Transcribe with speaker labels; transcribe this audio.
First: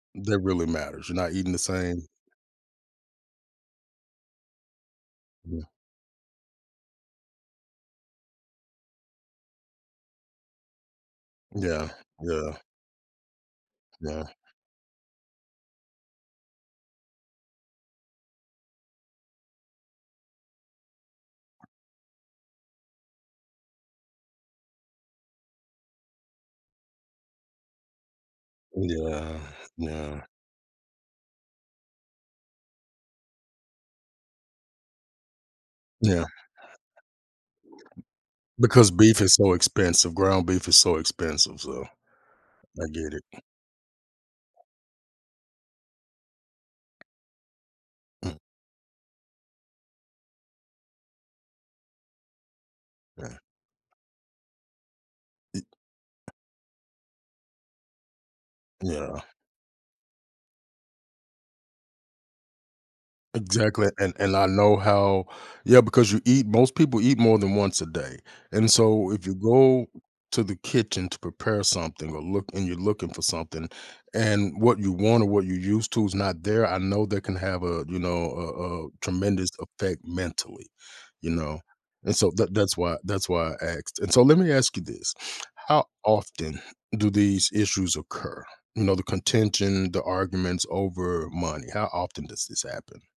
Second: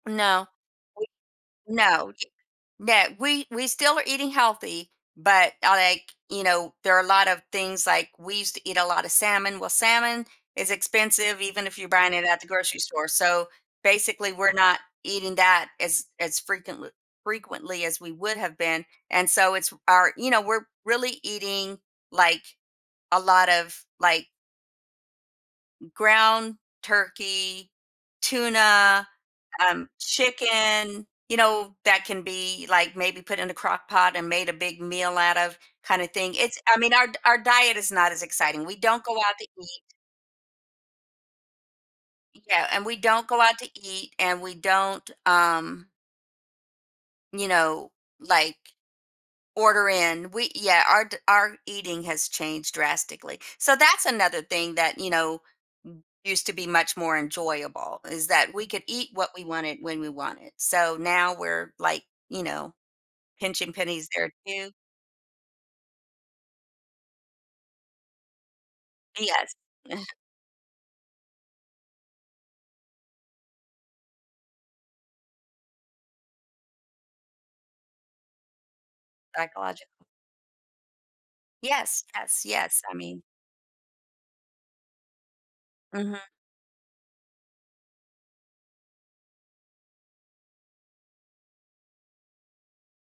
Speaker 1: That
Speaker 2: No,
Speaker 1: really
Speaker 2: we
Speaker 1: matters, you're not eating the same.
Speaker 2: no, y no, we we still are eating healthy, but,
Speaker 1: Yeah.
Speaker 2: uh, like, you know, there are a lot of things, like, we used to eat a lot of salmon well, salmon is expensive even if you're
Speaker 1: Yeah,
Speaker 2: buying it at the
Speaker 1: yeah.
Speaker 2: grocery store, so,
Speaker 1: Yeah.
Speaker 2: basically we're not eating that as as frequentl frequently as we would have been, and so, it's our you know, we're really eating, like, a lot of, like m ground turkey, tuna,
Speaker 1: Yeah,
Speaker 2: um,
Speaker 1: yeah.
Speaker 2: chicken, you know, that can be, like, maybe put in the crock-pot and made a big meal out of kinda
Speaker 1: Yeah.
Speaker 2: thing, it's I mean, our d our diet is not as exciting, we
Speaker 1: Because
Speaker 2: don't go
Speaker 1: beef is
Speaker 2: out to
Speaker 1: so
Speaker 2: eat.
Speaker 1: expensive, ground beef is so expensive, so
Speaker 2: Yeah and
Speaker 1: I
Speaker 2: we
Speaker 1: get
Speaker 2: don't go
Speaker 1: it.
Speaker 2: out to eat and we don't, um you know,
Speaker 1: Mm.
Speaker 2: like, order in, we yeah, our d our eating has changed drastically.
Speaker 1: Yeah.
Speaker 2: So, that's another thing that, you know,
Speaker 1: I
Speaker 2: used to be much more enjoyable is that we could eat
Speaker 1: Yeah.
Speaker 2: what we wanted when we wanted. So, now we're, like, you know, pinching
Speaker 1: Exactly,
Speaker 2: pennies
Speaker 1: and
Speaker 2: there
Speaker 1: and I
Speaker 2: too.
Speaker 1: know how yeah, because you eat most people eat more than once a day, and so, if you
Speaker 2: Yes.
Speaker 1: go to the kitchen to prepare something or look and you're looking for something, and what you want or what you used to is not there, I know that can have a you know, a a tremendous
Speaker 2: Psychologic
Speaker 1: effect mentally, you know?
Speaker 2: Yes,
Speaker 1: And so
Speaker 2: yes,
Speaker 1: that that's
Speaker 2: yes, I
Speaker 1: why
Speaker 2: mean
Speaker 1: that's why I asked and so let me ask you this, how
Speaker 2: Mhm.
Speaker 1: often do these issues occur? You know, the contention, the arguments over money, how often does this happen?